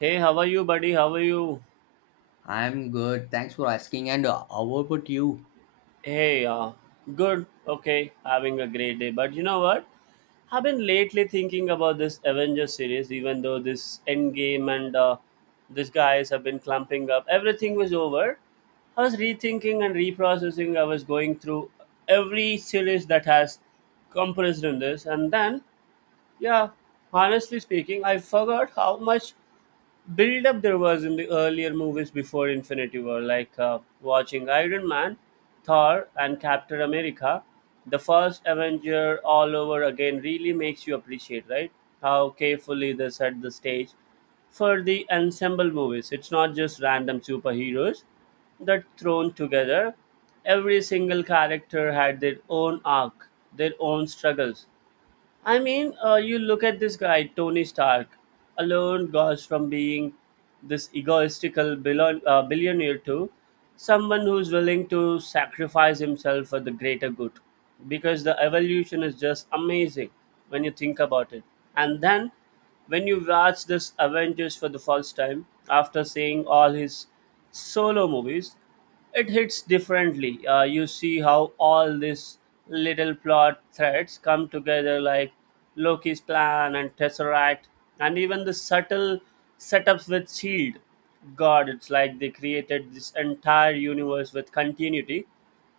Hey, how are you, buddy? How are you? I'm good. Thanks for asking. And how about you? Hey, good. Okay, having a great day. But you know what? I've been lately thinking about this Avengers series, even though this Endgame and these guys have been clumping up. Everything was over. I was rethinking and reprocessing. I was going through every series that has compressed in this, and then yeah, honestly speaking, I forgot how much build up there was in the earlier movies before Infinity War, like watching Iron Man, Thor, and Captain America. The first Avenger all over again really makes you appreciate, right? How carefully they set the stage for the ensemble movies. It's not just random superheroes that thrown together. Every single character had their own arc, their own struggles. I mean, you look at this guy, Tony Stark, alone goes from being this egoistical billionaire to someone who's willing to sacrifice himself for the greater good. Because the evolution is just amazing when you think about it. And then when you watch this Avengers for the first time, after seeing all his solo movies, it hits differently. You see how all these little plot threads come together, like Loki's plan and Tesseract, and even the subtle setups with Shield. God, it's like they created this entire universe with continuity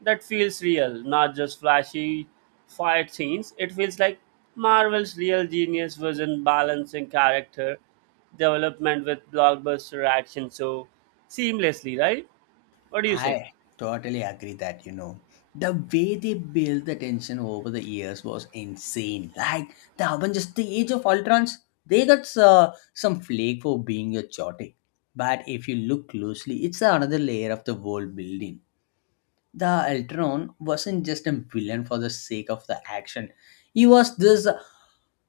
that feels real, not just flashy fight scenes. It feels like Marvel's real genius was in balancing character development with blockbuster action so seamlessly, right? What do you say? I totally agree that, the way they built the tension over the years was insane. Like the Avengers, the Age of Ultrons, they got some flake for being a chaotic. But if you look closely, it's another layer of the world building. The Ultron wasn't just a villain for the sake of the action. He was this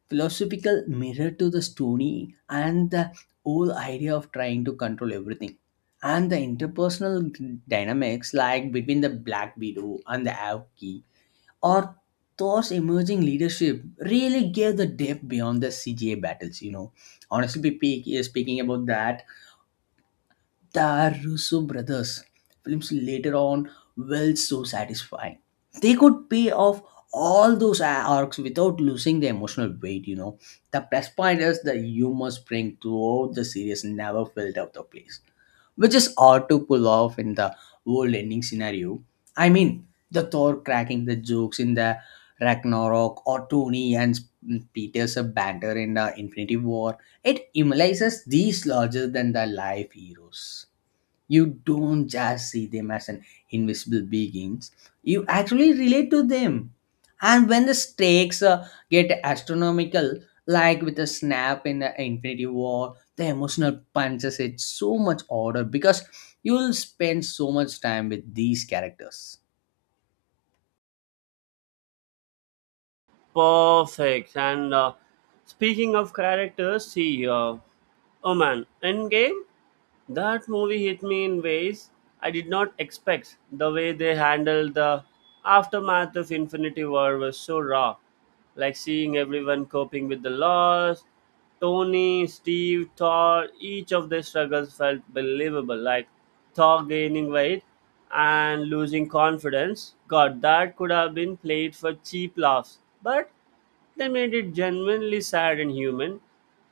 philosophical mirror to the story and the whole idea of trying to control everything. And the interpersonal dynamics, like between the Black Widow and the Avki, or Thor's emerging leadership, really gave the depth beyond the CGA battles. You know, honestly, speaking about that, the Russo brothers films later on were so satisfying. They could pay off all those arcs without losing the emotional weight. The plus point is the humor spring throughout the series never felt out of place, which is hard to pull off in the world ending scenario. I mean, the Thor cracking the jokes in the Ragnarok or Tony and Peter's banter in the Infinity War, it immortalizes these larger than the life heroes. You don't just see them as an invisible beings, you actually relate to them. And when the stakes get astronomical like with a snap in the Infinity War, the emotional punches it so much harder because you'll spend so much time with these characters. Perfect. And speaking of characters, see, oh man, Endgame. That movie hit me in ways I did not expect. The way they handled the aftermath of Infinity War was so raw. Like seeing everyone coping with the loss. Tony, Steve, Thor, each of their struggles felt believable. Like Thor gaining weight and losing confidence. God, that could have been played for cheap laughs. But they made it genuinely sad and human.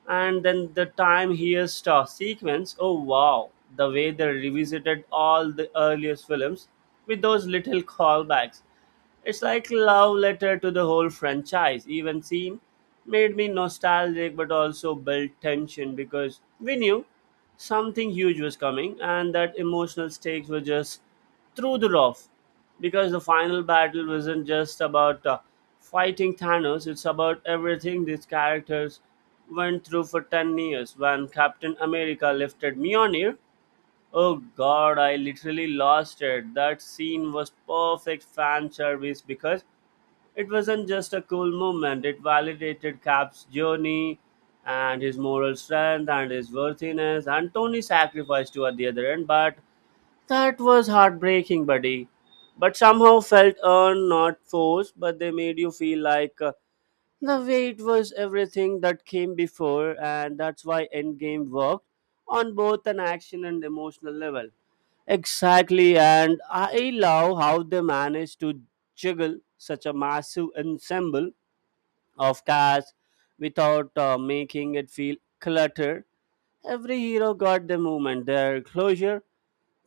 And then the time here star sequence, oh wow, the way they revisited all the earliest films with those little callbacks. It's like love letter to the whole franchise. Even scene made me nostalgic but also built tension because we knew something huge was coming and that emotional stakes were just through the roof because the final battle wasn't just about fighting Thanos, it's about everything these characters went through for 10 years when Captain America lifted Mjolnir. Oh god, I literally lost it. That scene was perfect fan service because it wasn't just a cool moment, it validated Cap's journey and his moral strength and his worthiness and Tony's sacrifice too at the other end. But that was heartbreaking, buddy. But somehow felt earned, not forced, but they made you feel like the weight was everything that came before, and that's why Endgame worked on both an action and emotional level. Exactly, and I love how they managed to juggle such a massive ensemble of cast without making it feel cluttered. Every hero got their moment, their closure.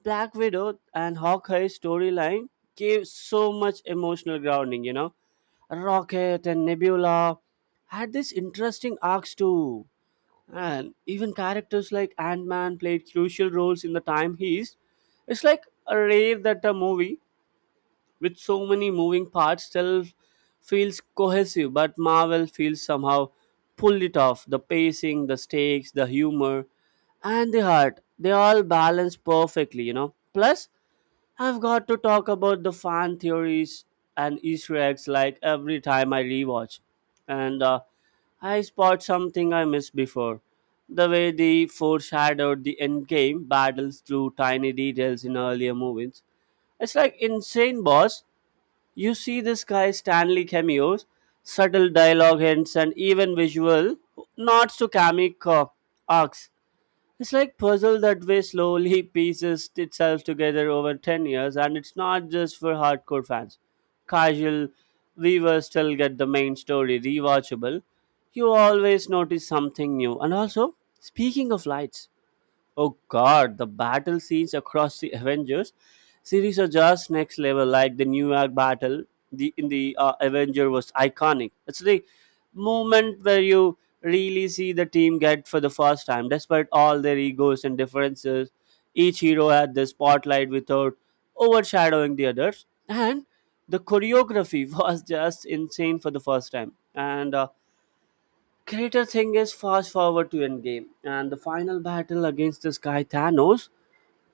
Black Widow and Hawkeye's storyline gave so much emotional grounding, you know. Rocket and Nebula had these interesting arcs too, and even characters like Ant-Man played crucial roles in the time he's. It's like a rare that a movie with so many moving parts still feels cohesive, but Marvel feels somehow pulled it off. The pacing, the stakes, the humor, and the heart. They all balance perfectly, you know. Plus, I've got to talk about the fan theories and Easter eggs like every time I rewatch. And I spot something I missed before. The way they foreshadowed the endgame battles through tiny details in earlier movies. It's like insane, boss. You see this guy Stanley cameos, subtle dialogue hints, and even visual nods to comic arcs. It's like puzzle that way slowly pieces itself together over 10 years and it's not just for hardcore fans. Casual viewers still get the main story rewatchable. You always notice something new. And also, speaking of lights, oh god, the battle scenes across the Avengers series are just next level. Like the New York battle the in the Avenger was iconic. It's the moment where you really see the team get for the first time, despite all their egos and differences. Each hero had the spotlight without overshadowing the others, and the choreography was just insane for the first time. And greater thing is fast forward to Endgame and the final battle against this guy Thanos.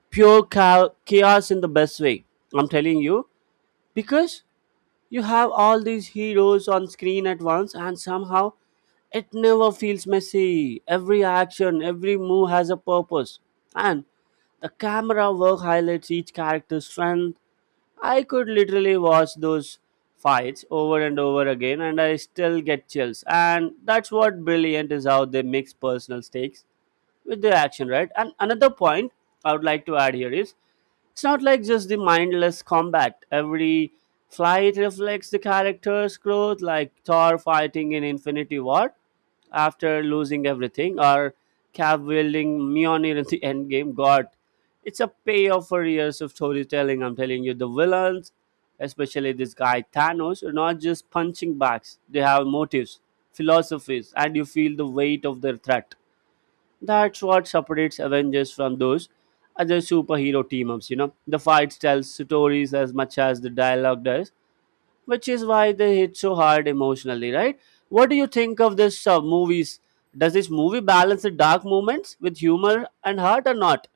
Pure chaos in the best way. I'm telling you. Because you have all these heroes on screen at once and somehow it never feels messy. Every action, every move has a purpose. And the camera work highlights each character's strength. I could literally watch those fights over and over again and I still get chills. And that's what brilliant is how they mix personal stakes with the action, right? And another point I would like to add here is it's not like just the mindless combat. Every flight reflects the character's growth, like Thor fighting in Infinity War after losing everything, or Cap wielding Mjolnir in the endgame. God, it's a payoff for years of storytelling. I'm telling you, the villains, especially this guy Thanos, are not just punching bags. They have motives, philosophies, and you feel the weight of their threat. That's what separates Avengers from those other superhero team ups, you know. The fights tell stories as much as the dialogue does, which is why they hit so hard emotionally, right? What do you think of this movies? Does this movie balance the dark moments with humor and heart or not?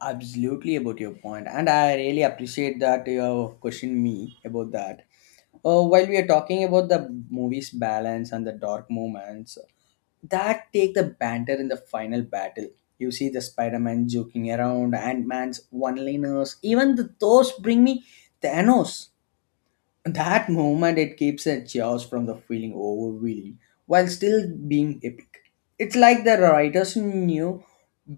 Absolutely about your point, and I really appreciate that you questioned me about that. Uh, while we are talking about the movie's balance and the dark moments that take the banter in the final battle. You see the Spider-Man joking around, Ant-Man's one-liners, even the those bring me Thanos. That moment it keeps a chaos from the feeling overwhelming while still being epic. It's like the writers knew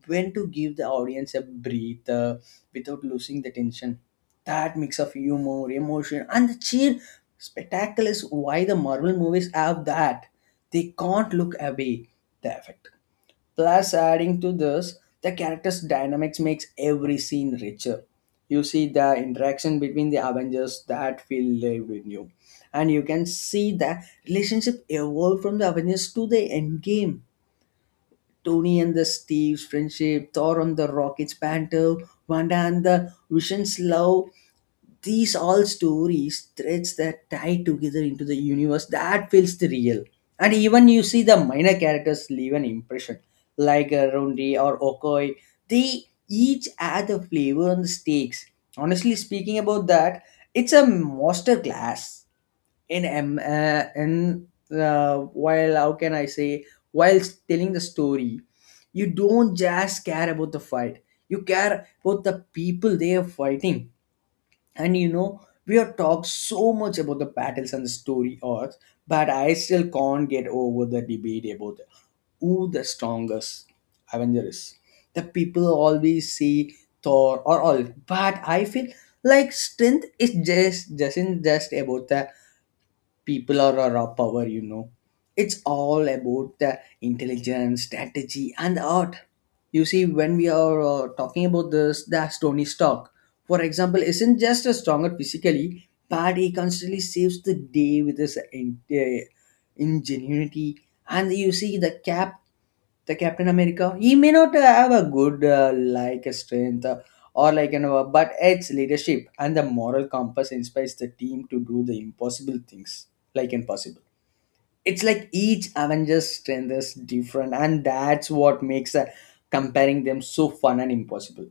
when to give the audience a breather without losing the tension. That mix of humor, emotion, and the sheer spectacle is why the Marvel movies have that. They can't look away the effect. Plus, adding to this, the characters' dynamics makes every scene richer. You see the interaction between the Avengers that feel lived in you, and you can see the relationship evolve from the Avengers to the Endgame. Tony and the Steve's friendship, Thor and the Rocket's banter, Wanda and the Vision's love, these all stories threads that tie together into the universe that feels the real. And even you see the minor characters leave an impression like Rondi or Okoi, they each add a flavor and the stakes. Honestly speaking about that, it's a master class in while, how can I say, while telling the story, you don't just care about the fight, you care about the people they are fighting. And you know, we have talked so much about the battles and the story arcs, but I still can't get over the debate about who the strongest Avenger is. The people always say Thor or all, but I feel like strength is just doesn't just about the people are our raw power. It's all about the intelligence strategy and art. You see, when we are talking about this, the Tony Stark for example isn't just a stronger physically, but he constantly saves the day with his ingenuity. And you see the cap, the Captain America. He may not have a good like a strength or like, but it's leadership and the moral compass inspires the team to do the impossible things like impossible. It's like each Avengers strength is different, and that's what makes comparing them so fun and impossible.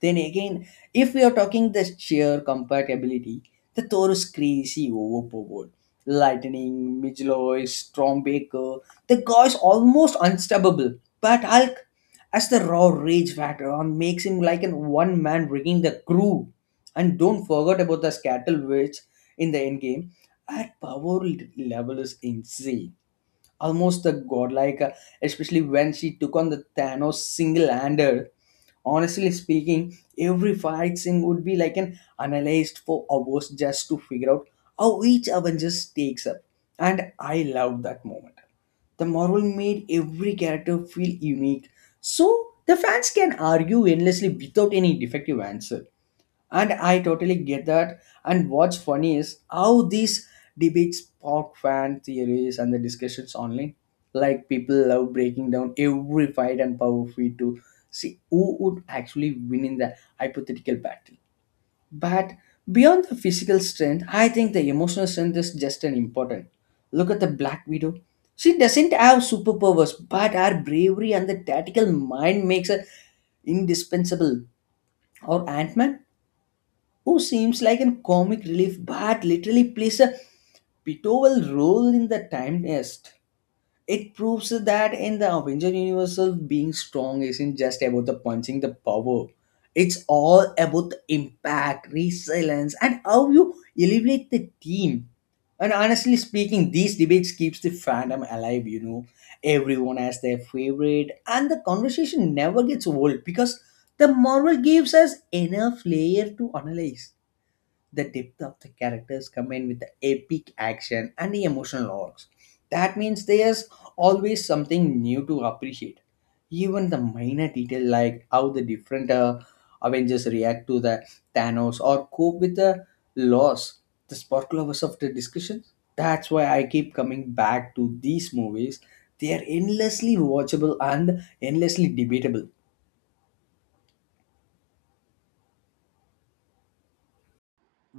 Then again, if we are talking the sheer compatibility, the Taurus crazy overboard. Lightning, Midgeloy, Stormbaker, the guy is almost unstoppable. But Hulk, as the raw rage factor on makes him like an one man rigging the crew. And don't forget about the Scattle Witch in the endgame. At power level is insane. Almost the godlike, especially when she took on the Thanos single-handed. Honestly speaking, every fight scene would be like an analyzed for hours just to figure out how each Avenger takes up. And I loved that moment. The Marvel made every character feel unique, so the fans can argue endlessly without any defective answer. And I totally get that. And what's funny is how these debates spark fan theories and the discussions online. Like people love breaking down every fight and power feed to see who would actually win in the hypothetical battle. But beyond the physical strength, I think the emotional strength is just as important. Look at the Black Widow. She doesn't have superpowers, but her bravery and the tactical mind makes her indispensable. Or Ant Man? Who seems like a comic relief but literally plays a pivotal role in the time nest. It proves that in the Avenger universe, being strong isn't just about the punching the power. It's all about the impact, resilience, and how you elevate the team. And honestly speaking, these debates keeps the fandom alive. Everyone has their favorite and the conversation never gets old because the Marvel gives us enough layer to analyze the depth of the characters combined with the epic action and the emotional arcs. That means there's always something new to appreciate. Even the minor detail like how the different Avengers react to the Thanos or cope with the loss, the sparkle of us of the discussion. That's why I keep coming back to these movies. They are endlessly watchable and endlessly debatable.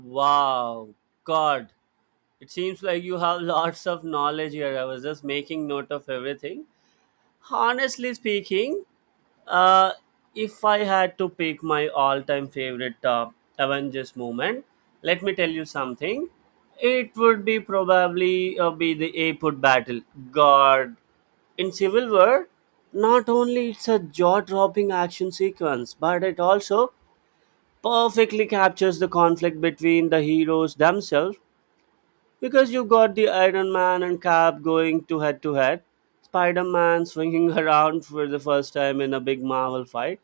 Wow, God. It seems like you have lots of knowledge here. I was just making note of everything. Honestly speaking, uh, if I had to pick my all-time favorite Avengers moment, let me tell you something. It would be probably be the airport battle. God, in Civil War, not only it's a jaw-dropping action sequence, but it also perfectly captures the conflict between the heroes themselves. Because you got the Iron Man and Cap going to head-to-head, Spider-Man swinging around for the first time in a big Marvel fight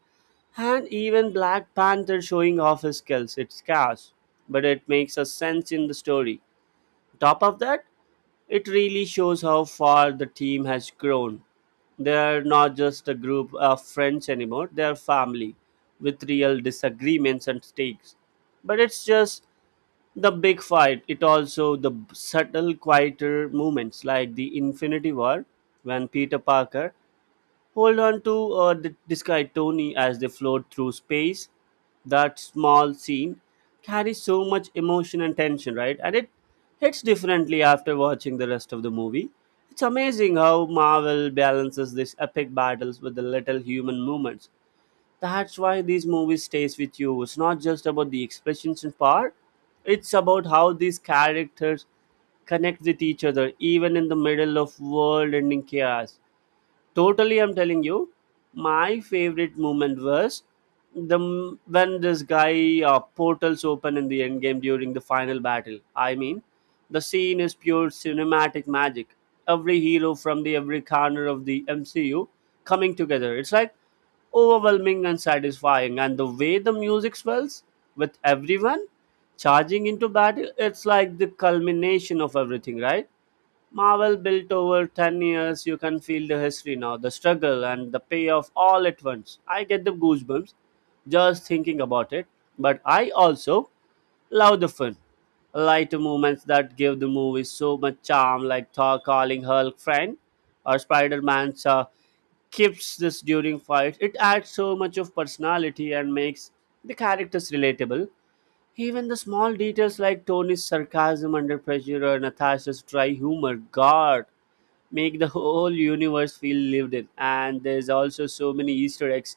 and even Black Panther showing off his skills, it's chaos, but it makes a sense in the story. Top of that, it really shows how far the team has grown. They're not just a group of friends anymore, they're family with real disagreements and stakes. But it's just the big fight it also the subtle quieter moments like the infinity war when peter parker hold on to this guy Tony as they float through space. That small scene carries so much emotion and tension, right? And it hits differently after watching the rest of the movie. It's amazing how Marvel balances these epic battles with the little human moments. That's why these movies stays with you. It's not just about the expressions and power. It's about how these characters connect with each other even in the middle of world ending chaos. Totally, I'm telling you, my favorite moment was when this guy portals open in the end game during the final battle. I mean, the scene is pure cinematic magic. Every hero from the every corner of the MCU coming together. It's like overwhelming and satisfying. And the way the music swells with everyone charging into battle, it's like the culmination of everything, right? Marvel built over 10 years, you can feel the history now, the struggle and the payoff all at once. I get the goosebumps just thinking about it, but I also love the fun. Lighter moments that give the movie so much charm, like Thor calling Hulk friend or Spider Man's keeps this during fights. It adds so much of personality and makes the characters relatable. Even the small details like Tony's sarcasm under pressure or Natasha's dry humor, God, make the whole universe feel lived in. And there's also so many Easter eggs,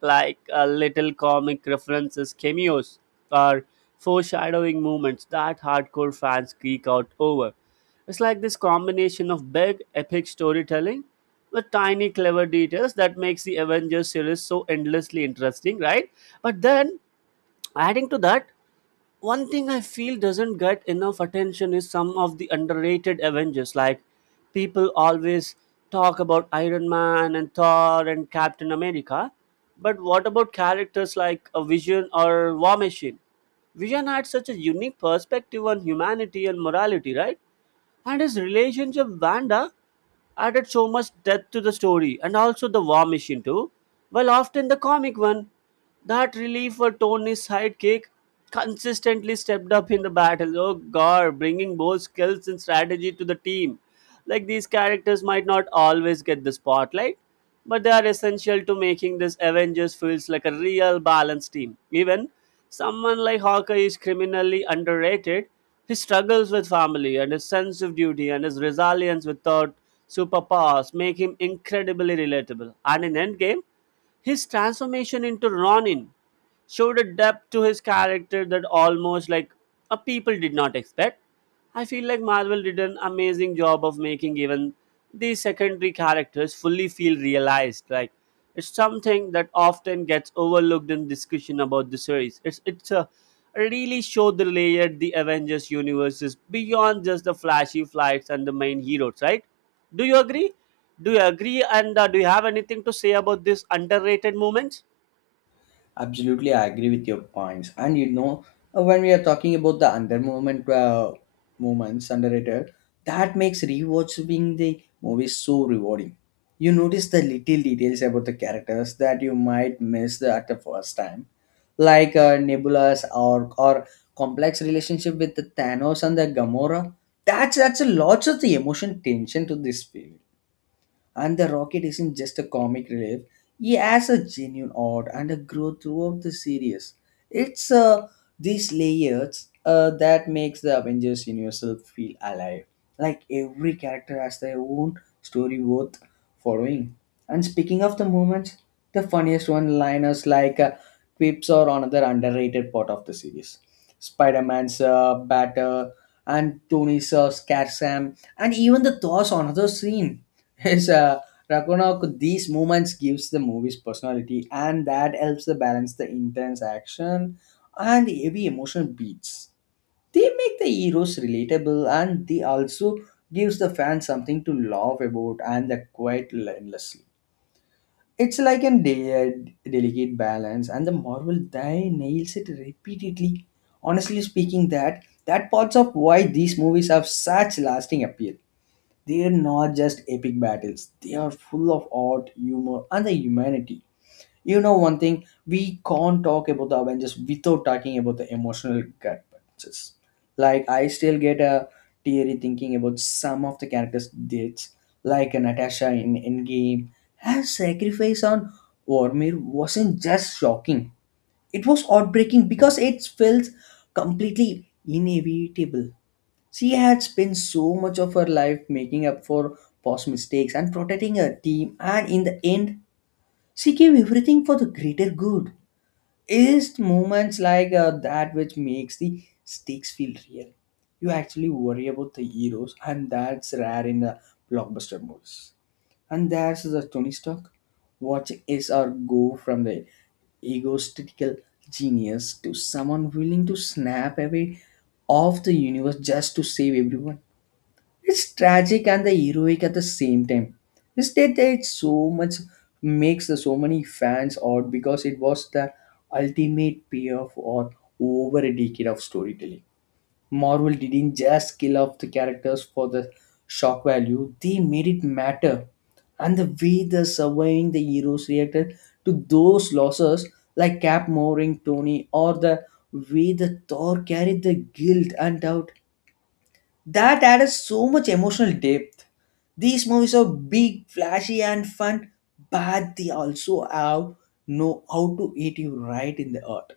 like little comic references, cameos, or foreshadowing moments that hardcore fans geek out over. It's like this combination of big, epic storytelling with tiny, clever details that makes the Avengers series so endlessly interesting, right? But then, adding to that, one thing I feel doesn't get enough attention is some of the underrated Avengers. Like people always talk about Iron Man and Thor and Captain America, but what about characters like a Vision or War Machine? Vision had such a unique perspective on humanity and morality, right? And his relationship with Wanda added so much depth to the story and also the war machine too. While often the comic one, that relief for Tony's sidekick consistently stepped up in the battle. Oh god, bringing both skills and strategy to the team. Like these characters might not always get the spotlight, but they are essential to making this Avengers feels like a real balanced team. Even Someone like Hawkeye is criminally underrated. His struggles with family and his sense of duty and his resilience without superpowers make him incredibly relatable. And in Endgame, his transformation into Ronin showed a depth to his character that almost like a people did not expect. I feel like Marvel did an amazing job of making even these secondary characters fully feel realized. Like it's something that often gets overlooked in discussion about the series. It's a really showed the layer the Avengers universe is beyond just the flashy flights and the main heroes, right? Do you agree? Do you agree? And do you have anything to say about this underrated movement? Absolutely, I agree with your points. And you know, when we are talking about the under movement moments underrated, that makes rewatching the movie so rewarding. You notice the little details about the characters that you might miss the, at the first time, like Nebula's or complex relationship with the Thanos and the Gamora. That's a lot of the emotion tension to this film, and the Rocket isn't just a comic relief, he has a genuine art and a growth throughout the series. It's these layers that makes the Avengers universe feel alive. Like every character has their own story worth following. And speaking of the moments, the funniest one-liners like quips are another underrated part of the series. Spider-Man's batter and Tony's scare Sam and even the Thor's another scene. Yes, Ragnarok, these moments gives the movie's personality and that helps to balance the intense action and the heavy emotional beats. They make the heroes relatable and they also gives the fans something to laugh about and the quite endlessly. It's like a delicate balance and the Marvel die nails it repeatedly. Honestly speaking, that parts of why these movies have such lasting appeal. They're not just epic battles, they are full of art, humor, and the humanity. You know, one thing, we can't talk about the Avengers without talking about the emotional gut punches. Like, I still get a teary thinking about some of the characters' deaths, like Natasha in Endgame. Her sacrifice on Vormir wasn't just shocking, it was heartbreaking because it felt completely inevitable. She had spent so much of her life making up for past mistakes and protecting her team, and in the end, she gave everything for the greater good. It's moments like that which makes the stakes feel real. You actually worry about the heroes, and that's rare in the blockbuster movies. And there's the Tony Stark watching is our go from the egotistical genius to someone willing to snap away off the universe just to save everyone. It's tragic and the heroic at the same time. This date it so much makes the so many fans out because it was the ultimate payoff or over a decade of storytelling. Marvel didn't just kill off the characters for the shock value, they made it matter. And the way the surviving the heroes reacted to those losses, like Cap murdering Tony, or the way the Thor carried the guilt and doubt, that added so much emotional depth. These movies are big, flashy, and fun, but they also have know how to hit you right in the heart.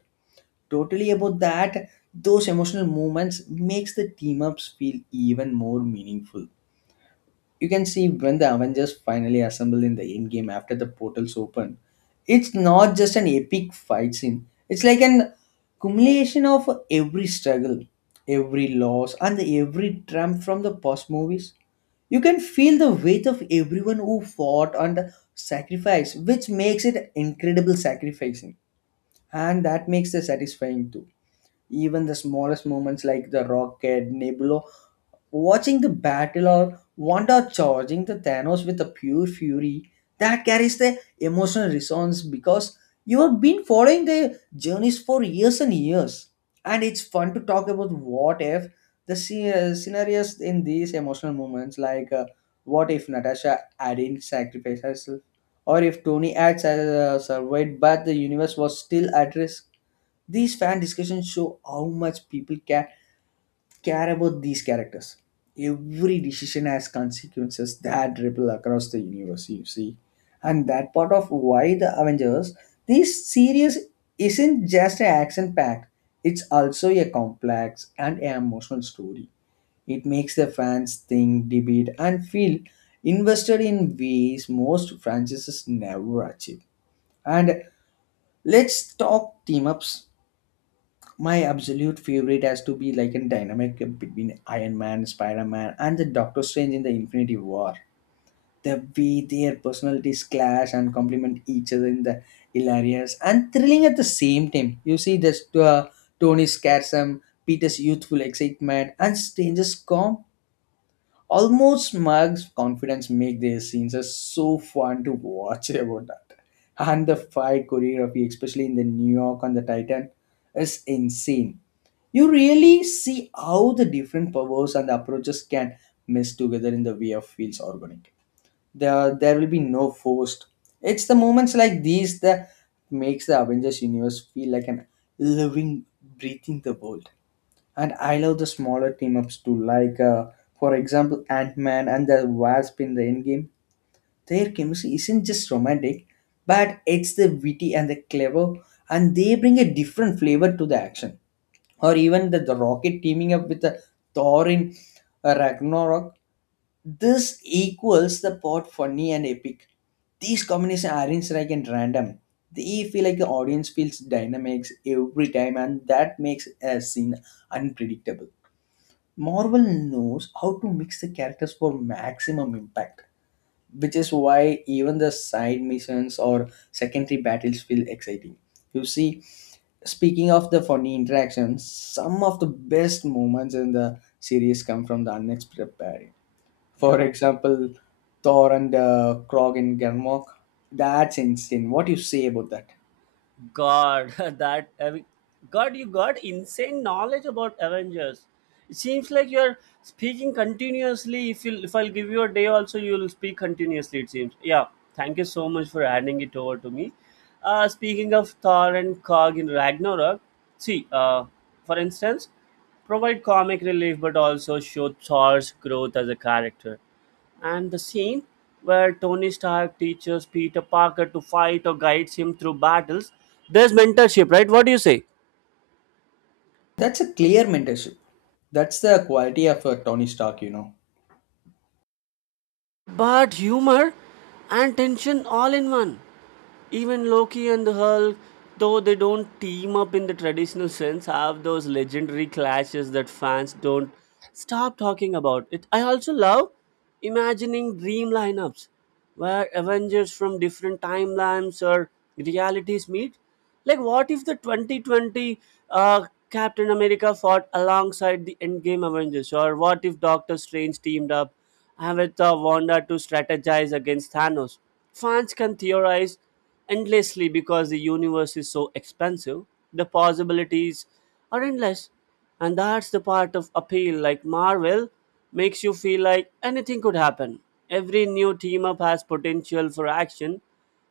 Totally about that, those emotional moments makes the team ups feel even more meaningful. You can see when the Avengers finally assemble in the end game after the portals open, it's not just an epic fight scene. It's like an accumulation of every struggle, every loss, and every triumph from the past movies. You can feel the weight of everyone who fought and sacrificed, which makes it incredible sacrificing, and that makes it satisfying too. Even the smallest moments like the rocket, Nebula, watching the battle or Wanda charging the Thanos with a pure fury, that carries the emotional resonance because you have been following their journeys for years and years. And it's fun to talk about what if scenarios in these emotional moments, like what if Natasha hadn't sacrificed herself, or if Tony had survived but the universe was still at risk. These fan discussions show how much people care about these characters. Every decision has consequences that ripple across the universe, you see. And that part of why the Avengers, this series isn't just an action pack, it's also a complex and emotional story. It makes the fans think, debate, and feel invested in ways most franchises never achieve. And let's talk team ups. My absolute favorite has to be like a dynamic between Iron Man, Spider Man, and the Doctor Strange in the Infinity War. The way their personalities clash and complement each other in the hilarious and thrilling at the same time. You see this Tony's sarcasm, Peter's youthful excitement, and Strange's calm, almost smug confidence make their scenes are so fun to watch about that. And the fight choreography, especially in the New York on the Titan, is insane. You really see how the different powers and approaches can mesh together in the way of feels organic. There will be no forced. It's the moments like these that makes the Avengers universe feel like an living, breathing the world. And I love the smaller team ups too, like for example, Ant Man and the Wasp in the Endgame. Their chemistry isn't just romantic, but it's the witty and the clever, and they bring a different flavor to the action, or even the Rocket teaming up with the Thor in Ragnarok, this equals the pot funny and epic. These combinations aren't like and random. They feel like the audience feels dynamics every time, and that makes a scene unpredictable. Marvel knows how to mix the characters for maximum impact, which is why even the side missions or secondary battles feel exciting. You see, speaking of the funny interactions, some of the best moments in the series come from the unexpected. For Yeah, example, Thor and Krog in Gernmok. That's insane. What do you say about that? God, that Ave- God, you got insane knowledge about Avengers. It seems like you're speaking continuously. If I'll give you a day, also you'll speak continuously. It seems. Yeah, thank you so much for handing it over to me. Speaking of Thor and Cog in Ragnarok, see, for instance, provide comic relief, but also show Thor's growth as a character. And the scene where Tony Stark teaches Peter Parker to fight or guides him through battles. There's mentorship, right? What do you say? That's a clear mentorship. That's the quality of a Tony Stark, you know. But humor and tension all in one. Even Loki and the Hulk, though they don't team up in the traditional sense, have those legendary clashes that fans don't stop talking about. It I also love imagining dream lineups where Avengers from different timelines or realities meet. Like what if the 2020 Captain America fought alongside the Endgame Avengers, or what if Doctor Strange teamed up with Wanda to strategize against Thanos? Fans can theorize endlessly because the universe is so expansive, the possibilities are endless, and that's the part of appeal. Like Marvel makes you feel like anything could happen. Every new team up has potential for action,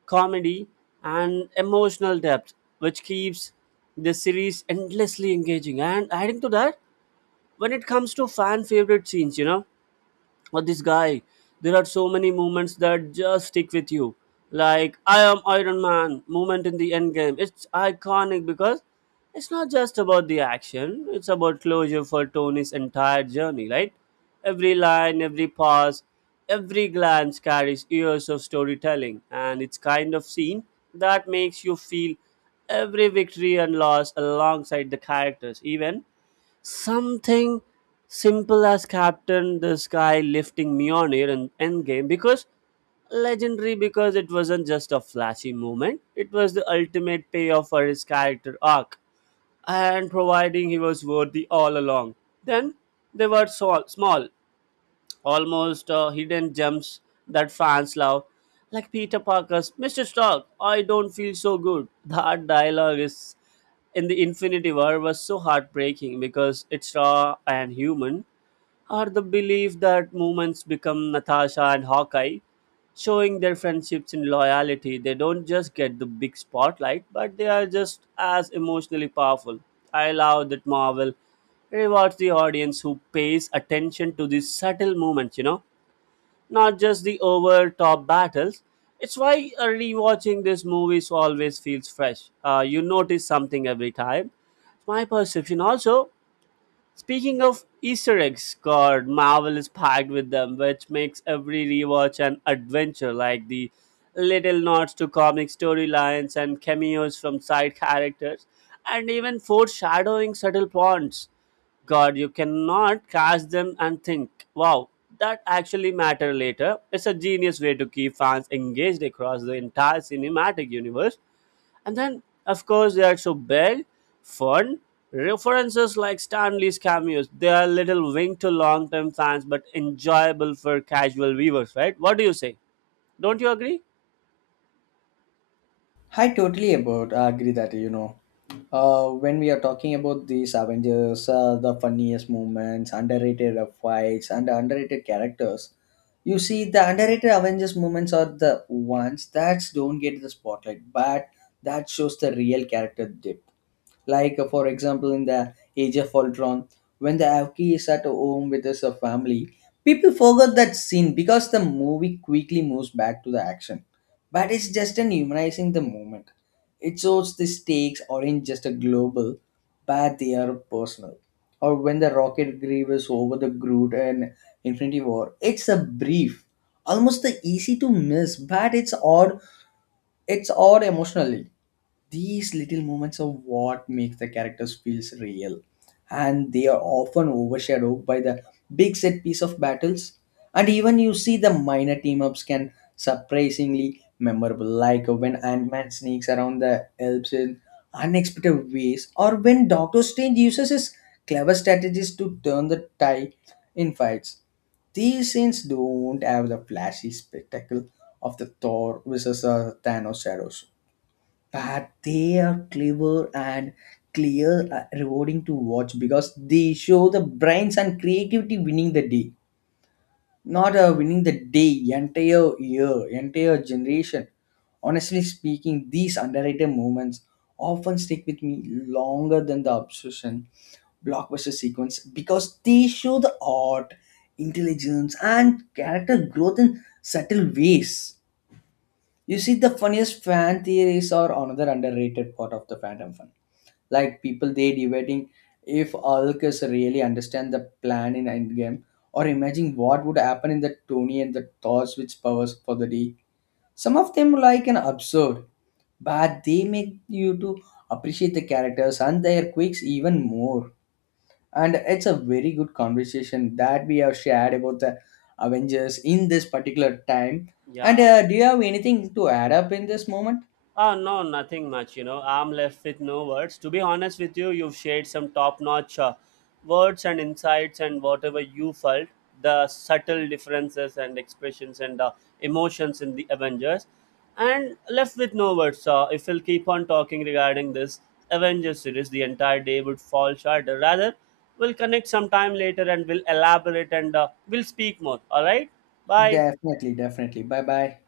comedy, and emotional depth, which keeps the series endlessly engaging. And adding to that, when it comes to fan favorite scenes, you know, or this guy, there are so many moments that just stick with you, like I am Iron Man moment in the end game. It's iconic because it's not just about the action, it's about closure for Tony's entire journey, right? Every line, every pause, every glance carries years of storytelling, and it's kind of scene that makes you feel every victory and loss alongside the characters. Even Something simple as Captain this guy lifting Mjolnir in Endgame because legendary, because it wasn't just a flashy moment, it was the ultimate payoff for his character arc and providing he was worthy all along. Then they were so small, almost hidden gems that fans love, like Peter Parker's Mr. Stark, I don't feel so good. That dialogue is in the Infinity War was so heartbreaking because it's raw and human, or the belief that moments become Natasha and Hawkeye, showing their friendships and loyalty. They don't just get the big spotlight, but they are just as emotionally powerful. I love that Marvel rewards the audience who pays attention to these subtle moments, you know, not just the over top battles. It's why rewatching these movies always feels fresh. You notice something every time. My perception also. Speaking of Easter eggs, God, Marvel is packed with them, which makes every rewatch an adventure, like the little nods to comic storylines and cameos from side characters, and even foreshadowing subtle plots. God, you cannot catch them and think, wow, that actually matter later. It's a genius way to keep fans engaged across the entire cinematic universe. And then, of course, they are so big, fun. References like Stanley's cameos, they are little wink to long term fans but enjoyable for casual viewers, right? What do you say? Don't you agree? I totally about I agree that you know. When we are talking about these Avengers, the funniest moments, underrated fights, and underrated characters, you see the underrated Avengers moments are the ones that don't get the spotlight, but that shows the real character depth. Like, for example, in the Age of Ultron, when the Avki is at home with his family, people forgot that scene because the movie quickly moves back to the action. But it's just an humanizing the moment. It shows the stakes aren't just a global, but they are personal. Or when the rocket grieves over the Groot and Infinity War, it's a brief, almost the easy to miss, but it's odd. It's odd emotionally. These little moments are what makes the characters feels real, and they are often overshadowed by the big set piece of battles. And even you see the minor team ups can surprisingly memorable, like when Ant Man sneaks around the elves in unexpected ways, or when Doctor Strange uses his clever strategies to turn the tide in fights. These scenes don't have the flashy spectacle of the Thor versus Thanos shadows, but they are clever and clear, rewarding to watch because they show the brains and creativity winning the day, not winning the day, entire year, entire generation. Honestly speaking, these underrated moments often stick with me longer than the obsession blockbuster sequence because they show the art, intelligence, and character growth in subtle ways. You see, the funniest fan theories are another underrated part of the fandom fun. Like people they debating if Alcus really understand the plan in Endgame, or imagine what would happen in the Tony and the Thor switch powers for the day. Some of them like an absurd, but they make you to appreciate the characters and their quirks even more. And it's a very good conversation that we have shared about the Avengers in this particular time. And Yeah. Do you have anything to add up in this moment? Ah, no, nothing much. You know, I'm left with no words. To be honest with you, you've shared some top notch words and insights and whatever you felt, the subtle differences and expressions and emotions in the Avengers. And left with no words. If we'll keep on talking regarding this Avengers series, the entire day would fall short. Rather, we'll connect sometime later and we'll elaborate and we'll speak more. All right? Bye. Definitely, definitely. Bye bye.